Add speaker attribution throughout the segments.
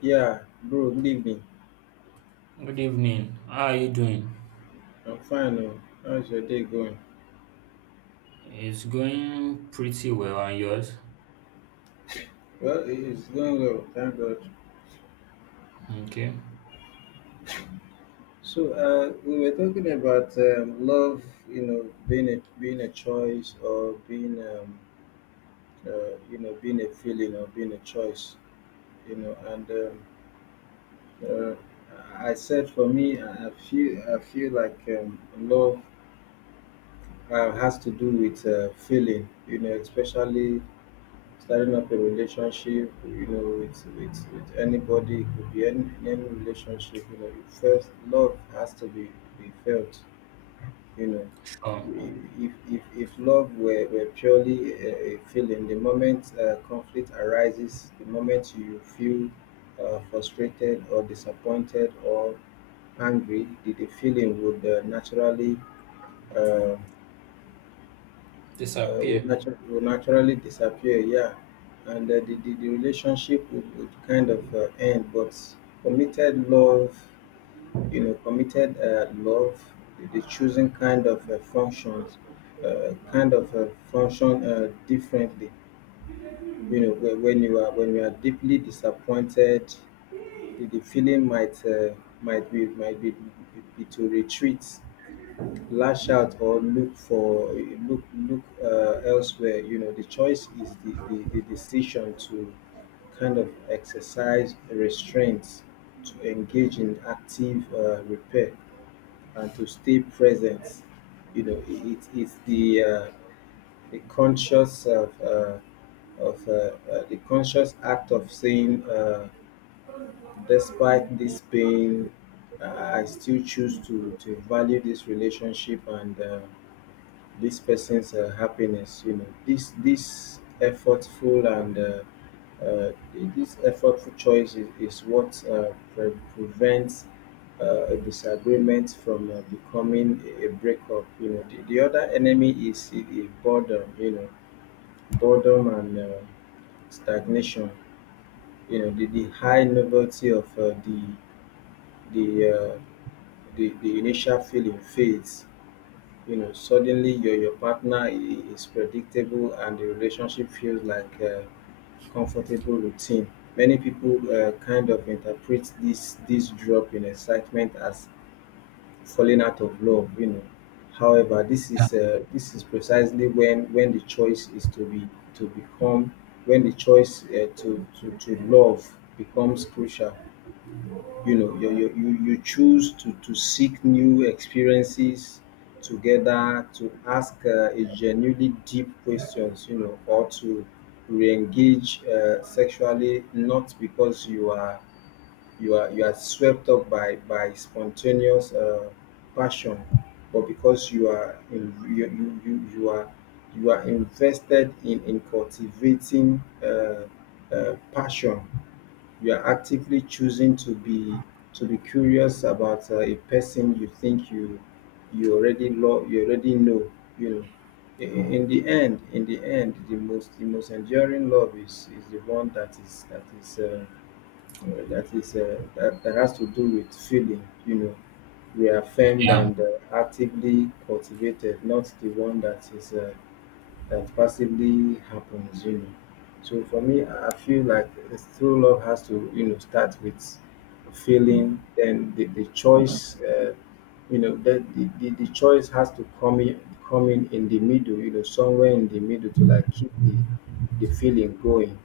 Speaker 1: Yeah, bro, good evening.
Speaker 2: Good evening. How are you doing?
Speaker 1: I'm fine. Oh. How's your day going?
Speaker 2: It's going pretty well, and yours?
Speaker 1: Well, it's going well, thank God.
Speaker 2: Okay.
Speaker 1: So, we were talking about love, you know, being a, being a choice or being a feeling or being a choice, and uh, I said for me, I feel like love has to do with feeling, you know, especially starting up a relationship, you know, with anybody. It could be any relationship. You know, you first love has to be felt, you know.
Speaker 2: Sure.
Speaker 1: If love were purely a feeling, the moment conflict arises, the moment you feel frustrated or disappointed or angry, the feeling would naturally uh, uh, would,
Speaker 2: Disappear.
Speaker 1: natu- would naturally disappear. Yeah, and the relationship would kind of end. But committed love, you know, committed love, the choosing kind of function differently. You know, when you are deeply disappointed, the feeling might be to retreat, lash out, or look for look look elsewhere. You know, the choice is the decision to kind of exercise restraint, to engage in active repair, and to stay present. You know, it- it's the conscious of the conscious act of saying despite this pain, I still choose to value this relationship and this person's happiness. You know, uh, this effortful choice is what prevents a disagreement from becoming a breakup. You know, the other enemy is boredom. You know, boredom and stagnation. You know, the high novelty of the uh, the initial feeling fades. You know, suddenly your partner is predictable and the relationship feels like a comfortable routine. Many people kind of interpret this drop in excitement as falling out of love, you know. However, this is precisely when to become the choice to love becomes crucial. You know, you choose to seek new experiences together, to ask a genuinely deep questions, you know, or to re-engage sexually, not because you are swept up by spontaneous passion, but because you are in, you you are invested in cultivating passion. You are actively choosing to be curious about a person you think you already love, you already know, you know. In the end, the most enduring love is the one that is that is that is that, that has to do with feeling, you know, reaffirmed
Speaker 2: Yeah.
Speaker 1: and actively cultivated, not the one that passively happens, you know. So for me, I feel like it's true love has to, you know, start with feeling, then the choice, you know, the choice has to come in, in the middle, you know, somewhere in the middle to like keep the feeling going.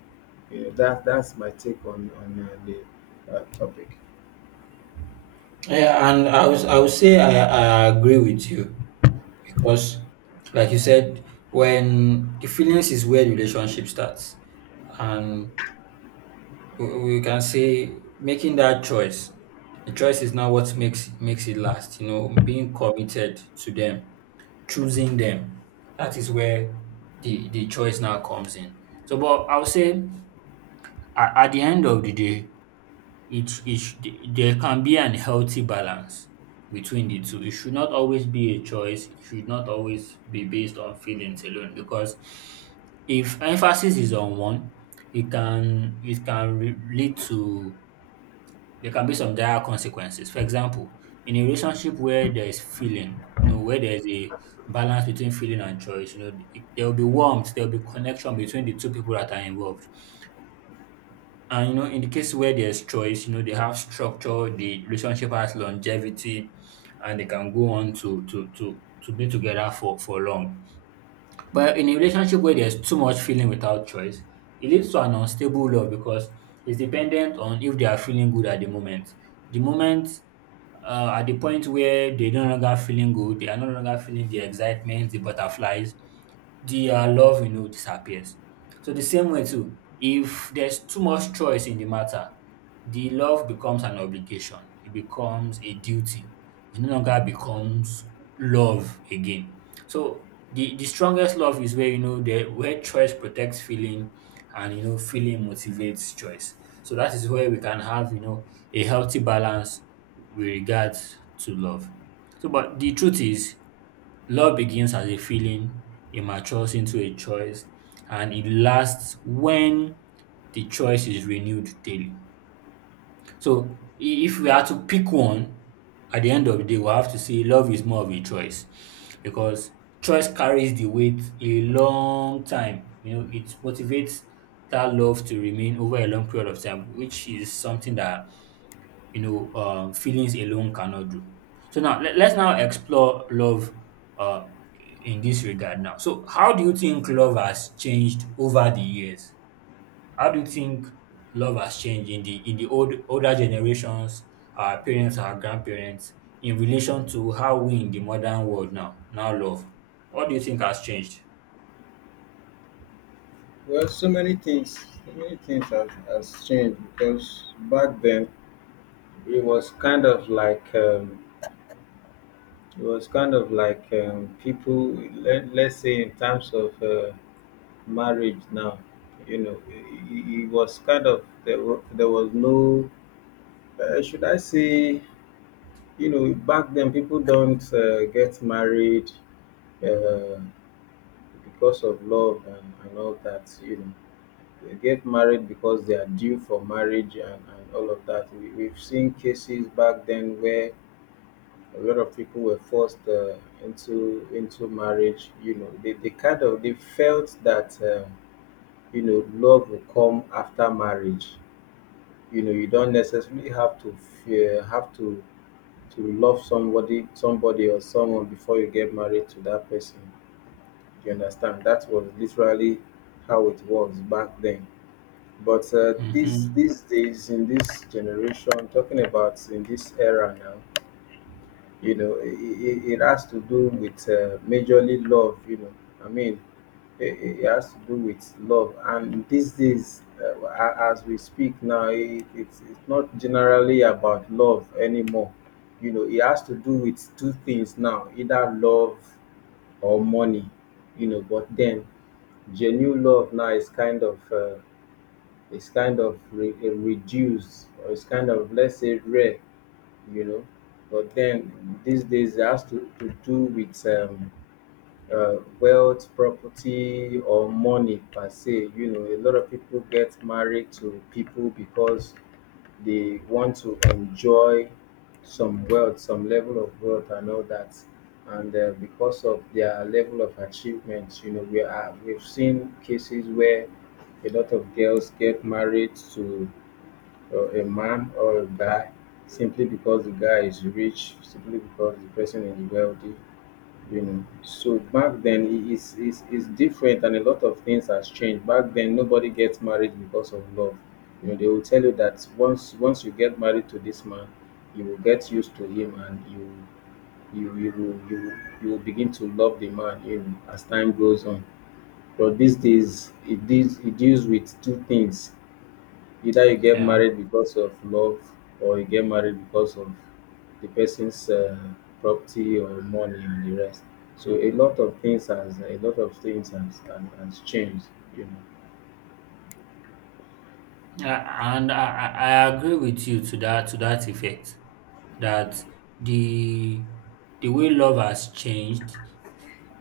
Speaker 1: You know, that's my take on the topic.
Speaker 2: Yeah, and I would say I agree with you because, like you said, when the feelings is where the relationship starts, and we can say making that choice, the choice is not what makes it last. You know, being committed to them choosing them. That is where the choice now comes in. So, but I'll say at the end of the day, it, it sh- there can be an healthy balance between the two. It should not always be a choice. It should not always be based on feelings alone. Because if emphasis is on one, it can lead to there can be some dire consequences. For example, in a relationship where there is feeling, where there's a balance between feeling and choice, there will be warmth, there will be connection between the two people that are involved. And in the case where there's choice, they have structure, the relationship has longevity, and they can go on to be together for long. But in a relationship where there's too much feeling without choice, it leads to an unstable love because it's dependent on if they are feeling good at the moment. The moment at the point where they no longer feeling good, they are no longer feeling the excitement, the butterflies the love disappears. So the same way too, if there's too much choice in the matter, the love becomes an obligation. It becomes a duty. It no longer becomes love again. So the strongest love is where the where choice protects feeling, and feeling motivates choice. So that is where we can have a healthy balance with regards to love. So but the truth is love begins as a feeling, it matures into a choice, and it lasts when the choice is renewed daily. So, if we are to pick one, at the end of the day, we have to say love is more of a choice because choice carries the weight a long time. You know, it motivates that love to remain over a long period of time, which is something that feelings alone cannot do. So now let's now explore love uh, in this regard now. So how do you think love has changed over the years? How do you think love has changed in the old older generations, our parents, our grandparents, in relation to how we in the modern world now love? What do you think has changed?
Speaker 1: Well, so many things, has, changed because back then it was kind of like, people, let's say in terms of marriage now, you know, it was kind of, there was no, should I say, you know, back then people don't get married uh, because of love and all that, you know. They get married because they are due for marriage and all of that. We've seen cases back then where a lot of people were forced into marriage. You know, they kind of they felt that you know love will come after marriage. You know, you don't necessarily have to fear have to to love somebody or someone before you get married to that person. Do you understand? That was literally how it was back then. But uh, these
Speaker 2: Mm-hmm.
Speaker 1: these days, in this generation, talking about in this era now, you know, it has to do with majorly love, you know. I mean, it has to do with love, and these days, as we speak now, it's not generally about love anymore. You know, it has to do with two things now, either love or money. You know, but then genuine love now is kind of, re- a reduced, or it's kind of, let's say, rare, you know. But then these days it has to do with wealth, property, or money per se. You know, a lot of people get married to people because they want to enjoy some wealth, some level of wealth, and all that. And because of their level of achievement, you know, we've seen cases where a lot of girls get married to a man or a guy simply because the guy is rich, simply because the person is wealthy, you know. So back then it is different, and a lot of things has changed. Back then nobody gets married because of love. You know, they will tell you that once you get married to this man, you will get used to him and you you will you will- you will begin to love the man, you know, as time goes on. But these days it deals with two things. Either you get married because of love, or you get married because of the person's property or money and the rest. So a lot of things has changed, you know.
Speaker 2: And I agree with you to that effect that the the way love has changed,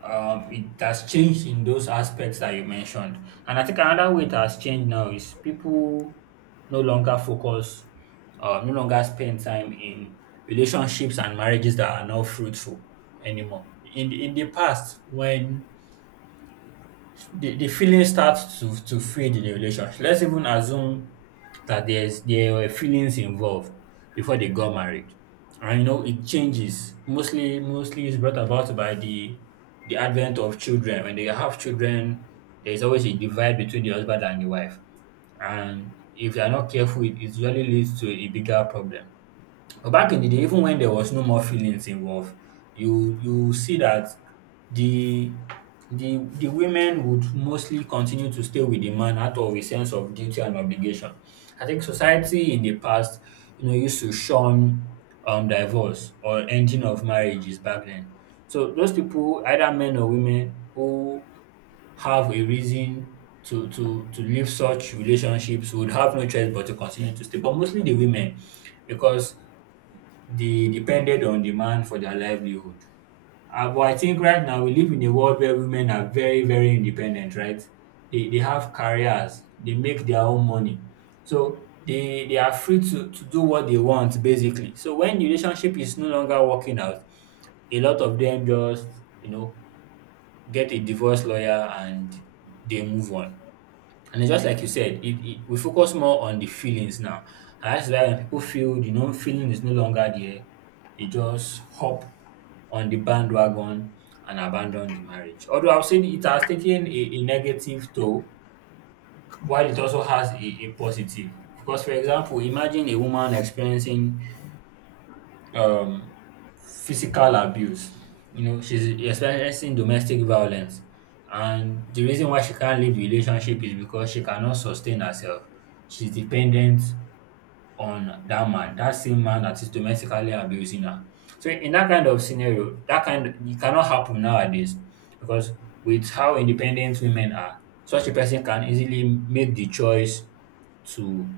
Speaker 2: it has changed in those aspects that you mentioned. And I think another way it has changed now is people no longer focus, no longer spend time in relationships and marriages that are not fruitful anymore. In the past, when the feeling starts to fade in the relationship. Let's even assume that there were feelings involved before they got married, and you know it changes. Mostly, is brought about by the advent of children. When they have children, there is always a divide between the husband and the wife, and if you are not careful, it usually leads to a bigger problem. But back in the day, even when there was no more feelings involved, you see that the the women would mostly continue to stay with the man out of a sense of duty and obligation. I think society in the past, used to shun divorce or ending of marriages back then. So those people, either men or women, who have a reason to leave such relationships would have no choice but to continue to stay. But mostly the women, because they depended on the man for their livelihood. But I think right now we live in a world where women are very, very independent, right? They have careers, they make their own money. So they are free to do what they want, basically. So when the relationship is no longer working out, a lot of them just, you know, get a divorce lawyer and they move on. And it's just like you said, we focus more on the feelings now. And that's why when people feel the known feeling is no longer there, they just hop on the bandwagon and abandon the marriage. Although I've seen it has taken a negative toll, while it also has a positive. Because, for example, imagine a woman experiencing um, physical abuse. You know, she's experiencing domestic violence. And the reason why she can't leave the relationship is because she cannot sustain herself. She's dependent on that man, that same man that is domestically abusing her. So in that kind of scenario, that kind it cannot happen nowadays because with how independent women are, such a person can easily make the choice to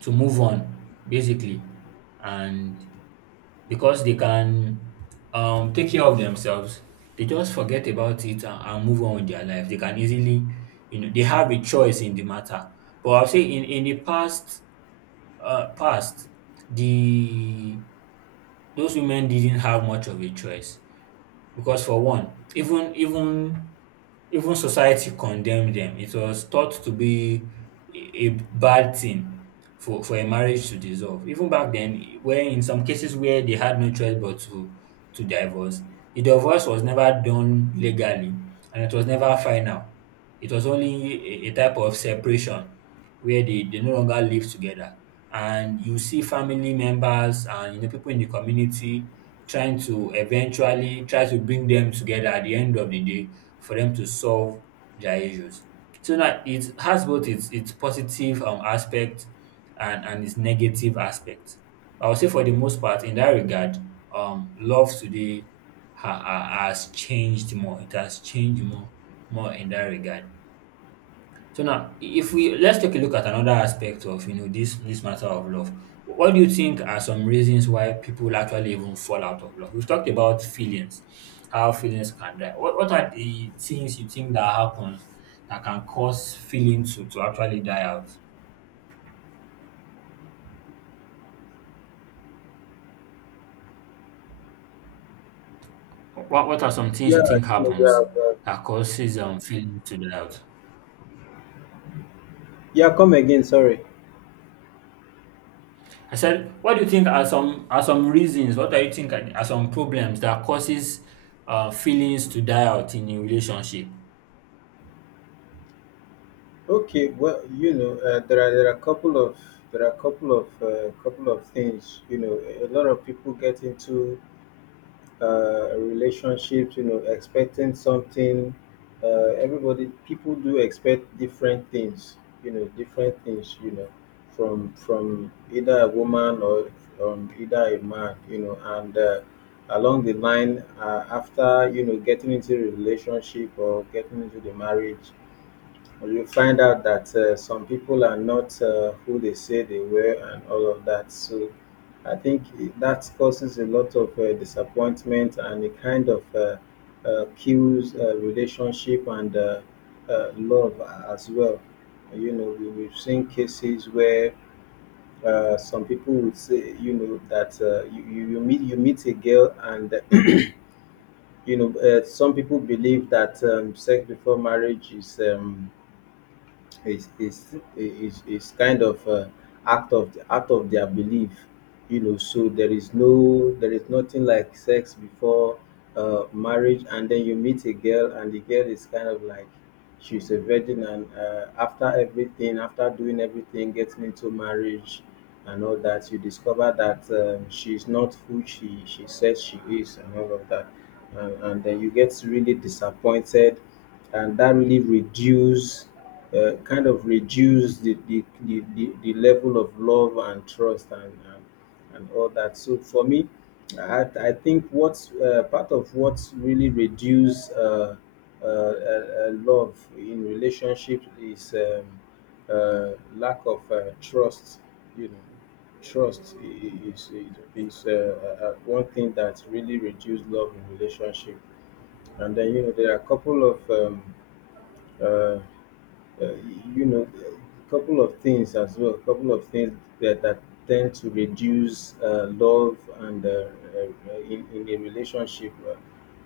Speaker 2: to move on, basically. And because they can take care of themselves. They just forget about it and move on with their life. They can easily, they have a choice in the matter. But I'll say in the past, uh, past, the those women didn't have much of a choice because for one, even society condemned them. It was thought to be a a bad thing for a marriage to dissolve. Even back then, where in some cases where they had no choice but to divorce, the divorce was never done legally and it was never final. It was only a type of separation where they no longer live together. And you see family members and people in the community trying to eventually try to bring them together at the end of the day for them to solve their issues. So now it has both its positive, aspect and its negative aspect. I would say for the most part in that regard, love today has changed more. It has changed more in that regard. So now, if we let's take a look at another aspect of, this matter of love. What do you think are some reasons why people actually even fall out of love? We've talked about feelings, how feelings can die. What are the things you think that happen that can cause feelings to actually die out? What are some things
Speaker 1: Yeah,
Speaker 2: you think
Speaker 1: yeah, yeah,
Speaker 2: happens that causes feelings to die out?
Speaker 1: yeah, come again. Sorry.
Speaker 2: I said, what do you think are some reasons? What do you think are some problems that causes feelings to die out in a relationship?
Speaker 1: Okay. Well, you know, there are a couple of things. You know, a lot of people get into relationships, you know, expecting something. People do expect different things, you know, different things, you know, from either a woman or either a man, you know, and along the line, after, you know, getting into a relationship or getting into the marriage, you find out that some people are not who they say they were and all of that, so I think that causes a lot of disappointment, and it kind of kills relationship and love as well. You know, we've seen cases where some people would say, you know, that you meet a girl and you know, some people believe that sex before marriage is it's kind of act of the out of their belief. You know, so there is nothing like sex before marriage, and then you meet a girl and the girl is kind of like she's a virgin. And after doing everything, getting into marriage and all that, you discover that she's not who she says she is and all of that, and then you get really disappointed, and that really reduce kind of reduce the level of love and trust and all that. So for me, I think what's part of what's really reduce love in relationship is lack of trust. You know, trust I- is one thing that really reduce love in relationship. And then, you know, there are a couple of uh, uh, you know, a couple of things that tend to reduce love in a relationship.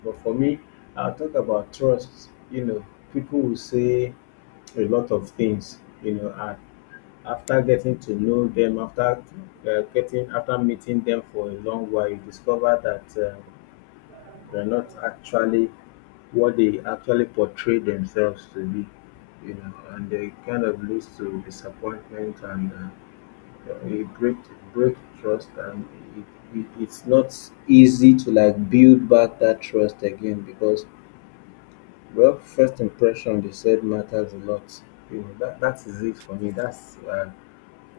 Speaker 1: But for me, I'll talk about trust. You know, people will say a lot of things, you know, and after getting to know them, after meeting them for a long while, you discover that. They're not actually what they actually portray themselves to be, you know, and they kind of leads to disappointment, and it break trust, and it's not easy to like build back that trust again, because, well, first impression, they said, matters a lot. You know, that is it for me. That's uh,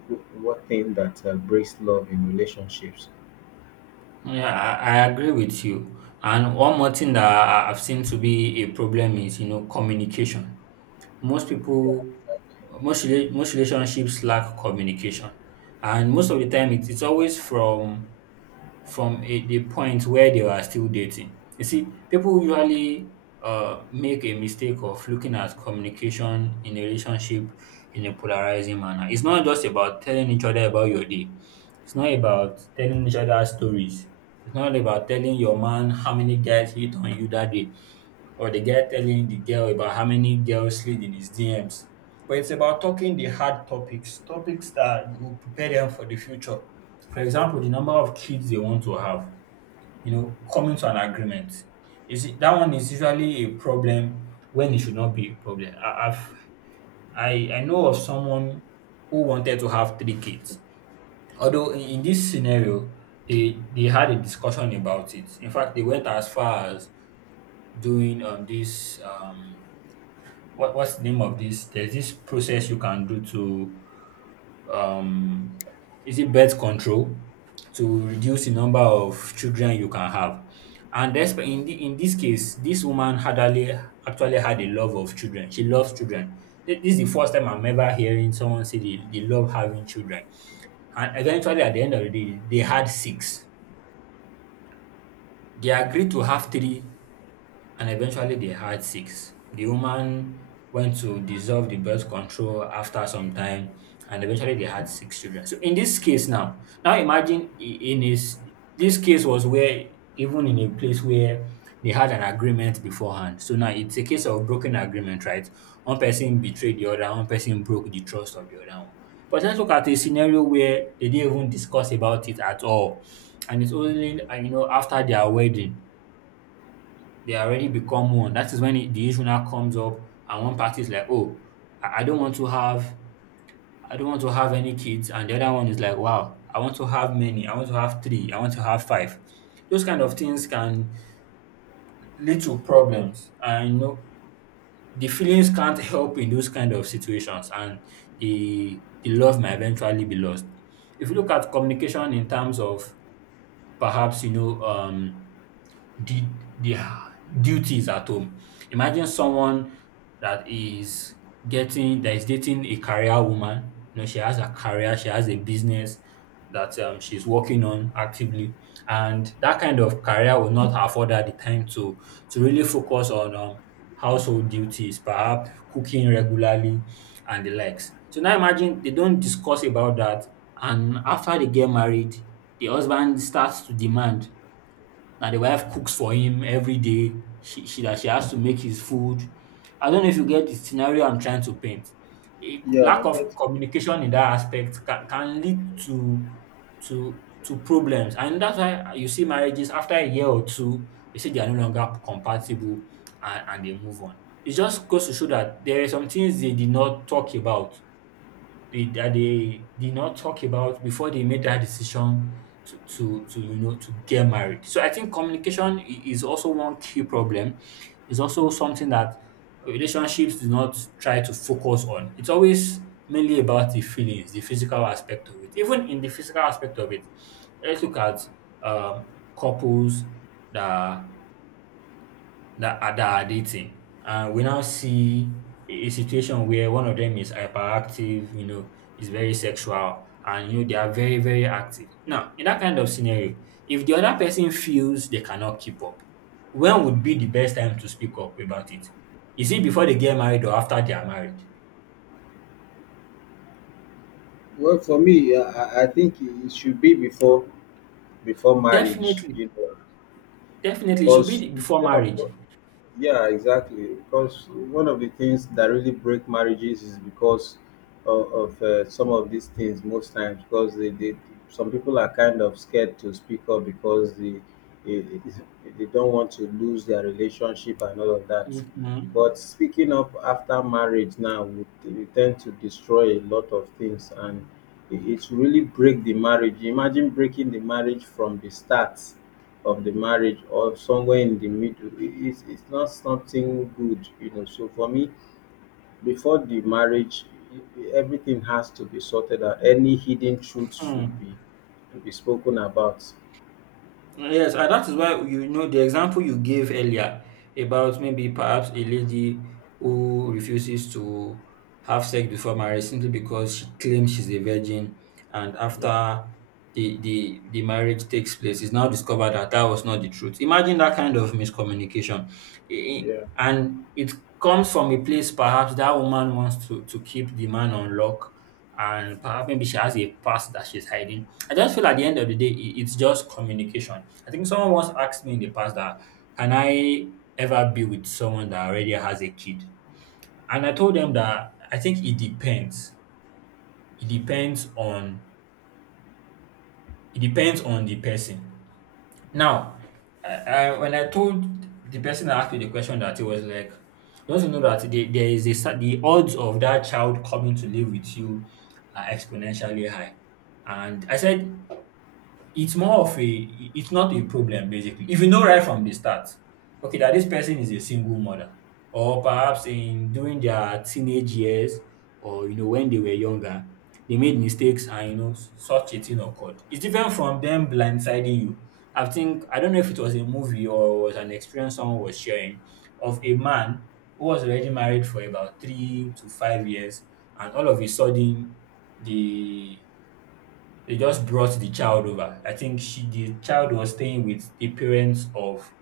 Speaker 1: wh- what thing that breaks love in relationships.
Speaker 2: Yeah, I agree with you. And one more thing that I've seen to be a problem is, communication. Most people, most most relationships lack communication, and most of the time, it's always from a the point where they were still dating. You see, people usually make a mistake of looking at communication in a relationship in a polarizing manner. It's not just about telling each other about your day. It's not about telling each other stories. It's not about telling your man how many guys hit on you that day or the guy telling the girl about how many girls slid in his DMs. But it's about talking the hard topics, topics that will prepare them for the future. For example, the number of kids they want to have, coming to an agreement. Is it that one is usually a problem when it should not be a problem. I know of someone who wanted to have three kids. Although in this scenario, they had a discussion about it. In fact, they went as far as doing, this, what's the name of this? There's this process you can do to, um is it birth control, to reduce the number of children you can have. And that's in this case, this woman hardly actually had a love of children. She loves children. This is the first time I'm ever hearing someone say they love having children. And eventually, at the end of the day, they had six. They agreed to have three and eventually they had six. The woman went to dissolve the birth control after some time, and eventually they had six children. So in this case now, imagine, I- in his this case was where even in a place where they had an agreement beforehand. So now it's a case of broken agreement, right? One person betrayed the other, one person broke the trust of the other one. But let's look at a scenario where they didn't even discuss about it at all. And it's only, after their wedding they already become one. That is when the issue now comes up, and one party is like, "Oh, I don't want to have, I don't want to have any kids," and the other one is like, "Wow, I want to have many. I want to have three. I want to have five." Those kind of things can lead to problems, and you know the feelings can't help in those kind of situations, and the love might eventually be lost. If you look at communication in terms of perhaps did their duties at home. Imagine someone that is dating a career woman. You know, she has a career, she has a business that she's working on actively, and that kind of career will not afford her the time to really focus on household duties, perhaps cooking regularly and the likes. So now imagine they don't discuss about that, and after they get married, the husband starts to demand now the wife cooks for him every day. She that she has to make his food. I don't know if you get the scenario I'm trying to paint. A
Speaker 1: Yeah, I
Speaker 2: lack of
Speaker 1: get.
Speaker 2: communication in that aspect can lead to to problems, and that's why you see marriages after a year or two, they say they are no longer compatible, and they move on. It just goes to show that there are some things they that they did not talk about before they made that decision to to get married. So I think communication is also one key problem. It's also something that relationships do not try to focus on. It's always mainly about the feelings, the physical aspect of it. Even in the physical aspect of it, let's look at um, couples that that are dating. And we now see a situation where one of them is hyperactive, you know, is very sexual, and you know they are very, very active. Now, in that kind of scenario, if the other person feels they cannot keep up, when would be the best time to speak up about it? Is it before they get married or after they are married?
Speaker 1: Well, for me, I think it should be before before marriage.
Speaker 2: Definitely,
Speaker 1: You know,
Speaker 2: definitely, it should be
Speaker 1: because
Speaker 2: before
Speaker 1: one of
Speaker 2: marriage.
Speaker 1: the- yeah, exactly, because one of the things that really break marriages is because of some of these things most times because they some people are kind of scared to speak up because they they don't want to lose their relationship and all of that.
Speaker 2: Mhm.
Speaker 1: But speaking up after marriage, now we tend to destroy a lot of things, and it, it's really break the marriage. Imagine breaking the marriage from the start of the marriage or somewhere in the middle, it's not something good, you know. So for me, before the marriage, everything has to be sorted out. Any hidden truth should
Speaker 2: Hmm.
Speaker 1: be to be spoken about.
Speaker 2: Yes, and that is why you know the example you gave earlier about maybe perhaps a lady who refuses to have sex before marriage simply because she claims she's a virgin, and after the marriage takes place, it's now discovered that that was not the truth. Imagine that kind of miscommunication, and it comes from a place perhaps that woman wants to keep the man on lock, and perhaps maybe she has a past that she's hiding. I just feel at the end of the day, it's just communication. I think someone once asked me in the past that can I ever be with someone that already has a kid? And I told them that I think it depends. It depends on it depends on the person. Now, I, when I told the person that asked me the question that it was like, don't you know that there is the odds of that child coming to live with you are exponentially high. And I said it's more of a it's not a problem basically if you know right from the start okay that this person is a single mother or perhaps in during their teenage years or you know when they were younger they made mistakes and you know such a thing occurred. It's different from them blindsiding you. I think I don't know if it was a movie or was an experience someone was sharing of a man who was already married for about 3 to 5 years, and all of a sudden the they just brought the child over. I think she the child was staying with the parents of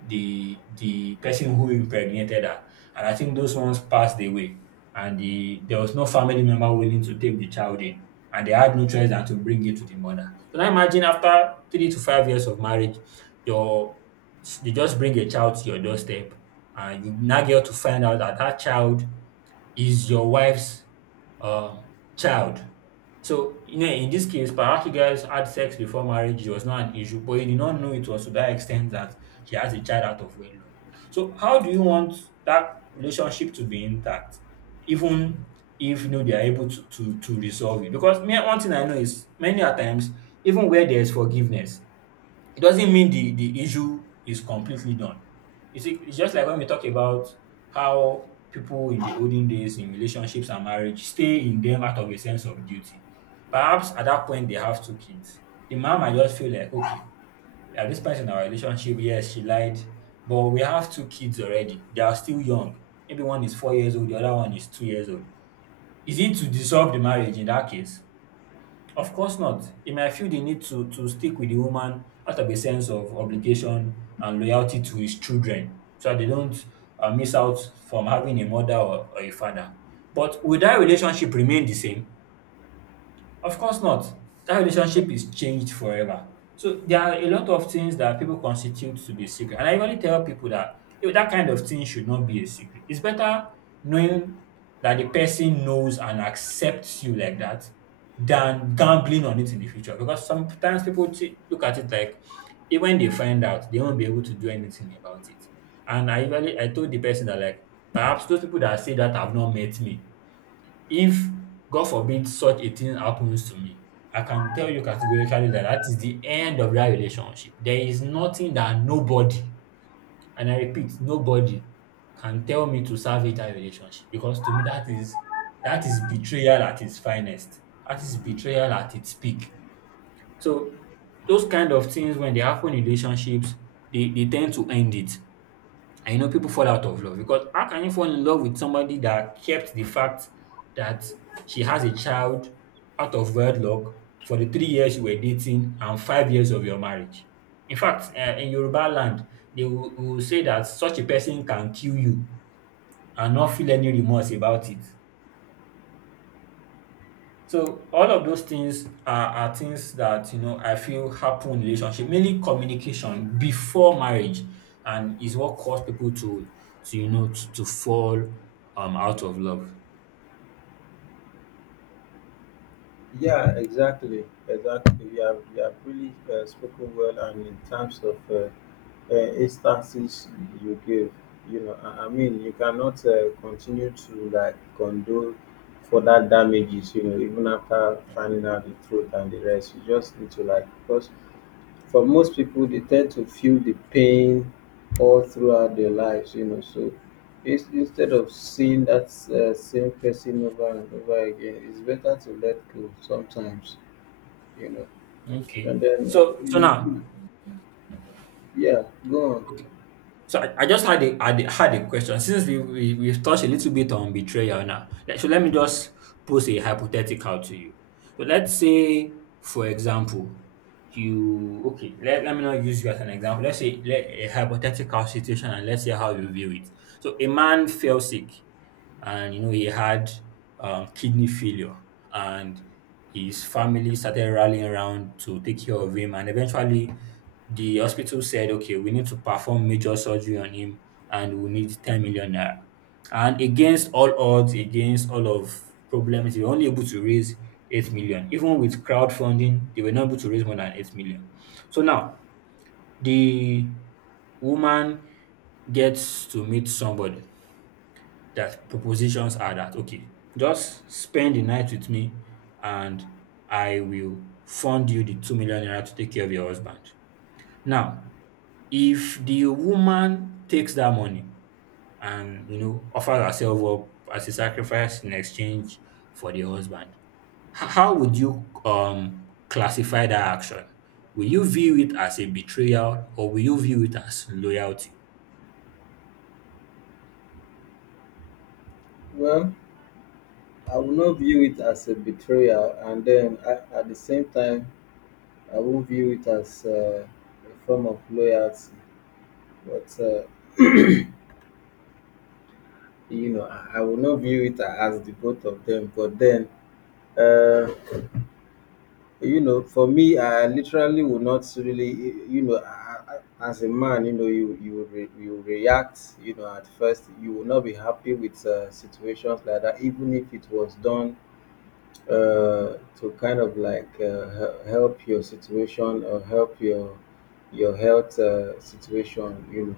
Speaker 2: the person who impregnated her, and I think those ones passed away, and there was no family member willing to take the child in, and they had no choice than to bring it to the mother. So now imagine after 3 to 5 years of marriage, your they just bring a child to your doorstep, and you now get to find out that that child is your wife's uh, child. So you know, in this case, perhaps you guys had sex before marriage. It was not an issue, but you did not know it was to that extent that she has a child out of wedlock. So how do you want that relationship to be intact, even if you know they are able to to resolve it? Because me, one thing I know is many a times, even where there is forgiveness, it doesn't mean the issue is completely done. It's just like when we talk about how people in the olden days in relationships and marriage stay in them out of a sense of duty. Perhaps at that point they have two kids. The mom might just feel like, okay, at this point in our relationship, yes, she lied, but we have two kids already. They are still young. Maybe one is 4 years old, the other one is 2 years old. Is it to dissolve the marriage in that case? Of course not. It might feel the need to stick with the woman out of a sense of obligation and loyalty to his children so that they don't miss out from having a mother or a father. But will that relationship remain the same? Of course not. That relationship is changed forever. So there are a lot of things that people constitute to be secret. And I usually tell people that eh, that kind of thing should not be a secret. It's better knowing that the person knows and accepts you like that than gambling on it in the future. Because sometimes people look at it like even when they find out, they won't be able to do anything about it. And I told the person that like perhaps those people that say that have not met me. If, God forbid, such a thing happens to me, I can tell you categorically that that is the end of that relationship. There is nothing that nobody, and I repeat, nobody can tell me to salvage that relationship because to me that is betrayal at its finest. That is betrayal at its peak. So those kind of things when they happen in relationships, they tend to end it. And you know, people fall out of love because how can you fall in love with somebody that kept the fact that she has a child out of wedlock for the 3 years you were dating and 5 years of your marriage? In fact, in Yoruba land, will say that such a person can kill you and not feel any remorse about it. So all of those things are things that you know I feel happen in relationship, mainly communication before marriage, and is what caused people to you know to fall out of love.
Speaker 1: Yeah, exactly, exactly. You have really spoken well, and in terms of instances you give, you know, I mean, you cannot continue to like condone further damages, you know, even after finding out the truth and the rest. You just need to like, because for most people, they tend to feel the pain all throughout their lives, you know. So it's, instead of seeing that same person over and over again, it's better to let go sometimes, you know.
Speaker 2: Okay.
Speaker 1: And then,
Speaker 2: So so
Speaker 1: you-
Speaker 2: now
Speaker 1: you- yeah, go on.
Speaker 2: okay. So I just had a, had a question. Since we've touched a little bit on betrayal now, so let me just pose a hypothetical to you. So let's say, for example, you okay. Let me not use you as an example. A hypothetical situation, and let's see how you view it. So a man fell sick and you know he had kidney failure, and his family started rallying around to take care of him, and eventually the hospital said okay we need to perform major surgery on him, and we need 10 million naira. And against all odds, against all of problems, they were only able to raise 8 million. Even with crowdfunding they were not able to raise more than 8 million. So now the woman gets to meet somebody that propositions are that okay, just spend the night with me and I will fund you the 2 million naira to take care of your husband. Now, if the woman takes that money and you know offers herself up as a sacrifice in exchange for the husband, how would you classify that action? Will you view it as a betrayal or will you view it as loyalty?
Speaker 1: Well, I will not view it as a betrayal, and then I, at the same time, I will view it as a form of loyalty. But you know, I will not view it as the both of them. But then. Uh, You know, for me, I literally would not really, you know, as a man, you know, you react, you know, at first, you will not be happy with situations like that, even if it was done to kind of like help your situation or help your health situation. You know,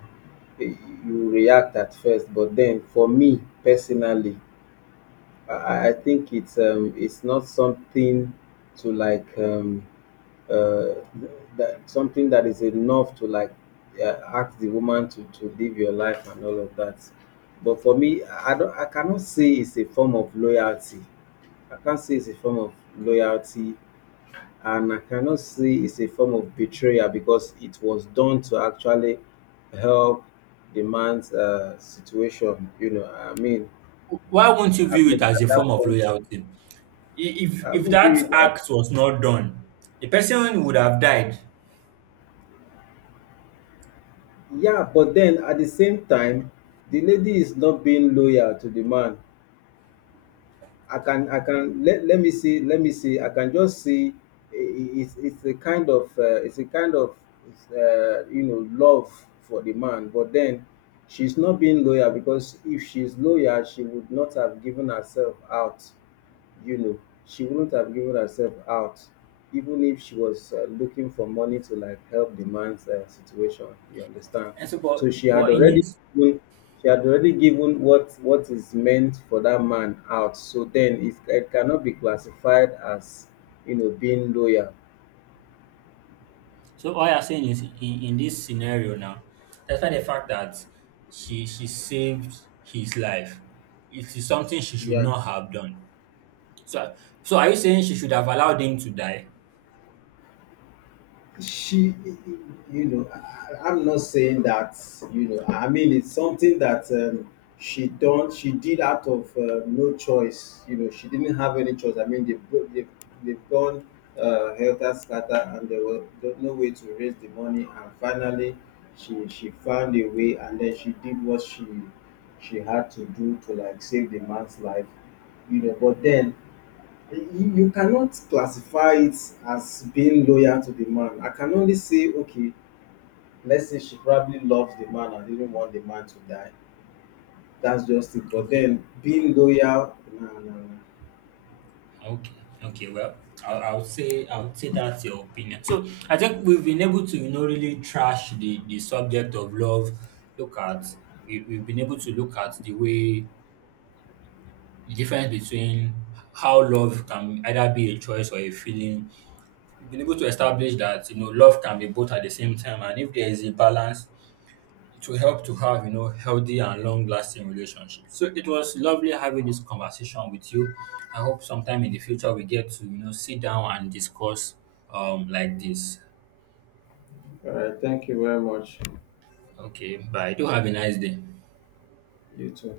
Speaker 1: Y- you react at first, but then for me personally, I think it's it's not something to like. Uh, that something that is enough to like ask the woman to live your life and all of that. But for me, I don't, I cannot say it's a form of loyalty. I can't say it's a form of loyalty, and I cannot say it's a form of betrayal because it was done to actually help the man's situation. You know,
Speaker 2: Why won't you
Speaker 1: I
Speaker 2: view it
Speaker 1: mean
Speaker 2: as a
Speaker 1: at that
Speaker 2: form of
Speaker 1: point,
Speaker 2: loyalty? If
Speaker 1: I
Speaker 2: if
Speaker 1: would
Speaker 2: that
Speaker 1: view it as.
Speaker 2: act was not done, the person would have died.
Speaker 1: Yeah, but then at the same time, the lady is not being loyal to the man. I can, let, let me see, let me see. I can just see it's a kind of it's a kind of it's, you know, love for the man, but then she's not being loyal, because if she's loyal, she would not have given herself out, you know, she wouldn't have given herself out even if she was looking for money to like help the man's situation. You understand?
Speaker 2: And so,
Speaker 1: So she had
Speaker 2: but in
Speaker 1: already
Speaker 2: this,
Speaker 1: given, she had already given what is meant for that man out. So then it cannot be classified as you know being loyal.
Speaker 2: so all you're saying is in this scenario now, despite the fact that she saved his life, it is something she should
Speaker 1: Yeah.
Speaker 2: not have done. So so are you saying she should have allowed him to die?
Speaker 1: She you know, I am not saying that, you know, I mean it's something that she done she did out of no choice. You know, she didn't have any choice. I mean, they've gone helter skelter, and there was no no way to raise the money, and finally she found a way, and then she did what she had to do to like save the man's life, you know, but then you cannot classify it as being loyal to the man. I can only say, okay, let's say she probably loves the man and didn't want the man to die. That's just it. But
Speaker 2: Okay.
Speaker 1: then being loyal, nah, nah, nah.
Speaker 2: Okay. Okay. Well, I would say that's your opinion. So I think we've been able to you know really trash the subject of love. Look at we we've been able to look at the way the difference between how love can either be a choice or a feeling. We've been able to establish that you know love can be both at the same time, and if there is a balance, to help to have you know healthy and long lasting relationships. So it was lovely having this conversation with you. I hope sometime in the future we get to you know sit down and discuss like this.
Speaker 1: All right, thank you very much.
Speaker 2: Okay, bye. Do have a nice day.
Speaker 1: You too.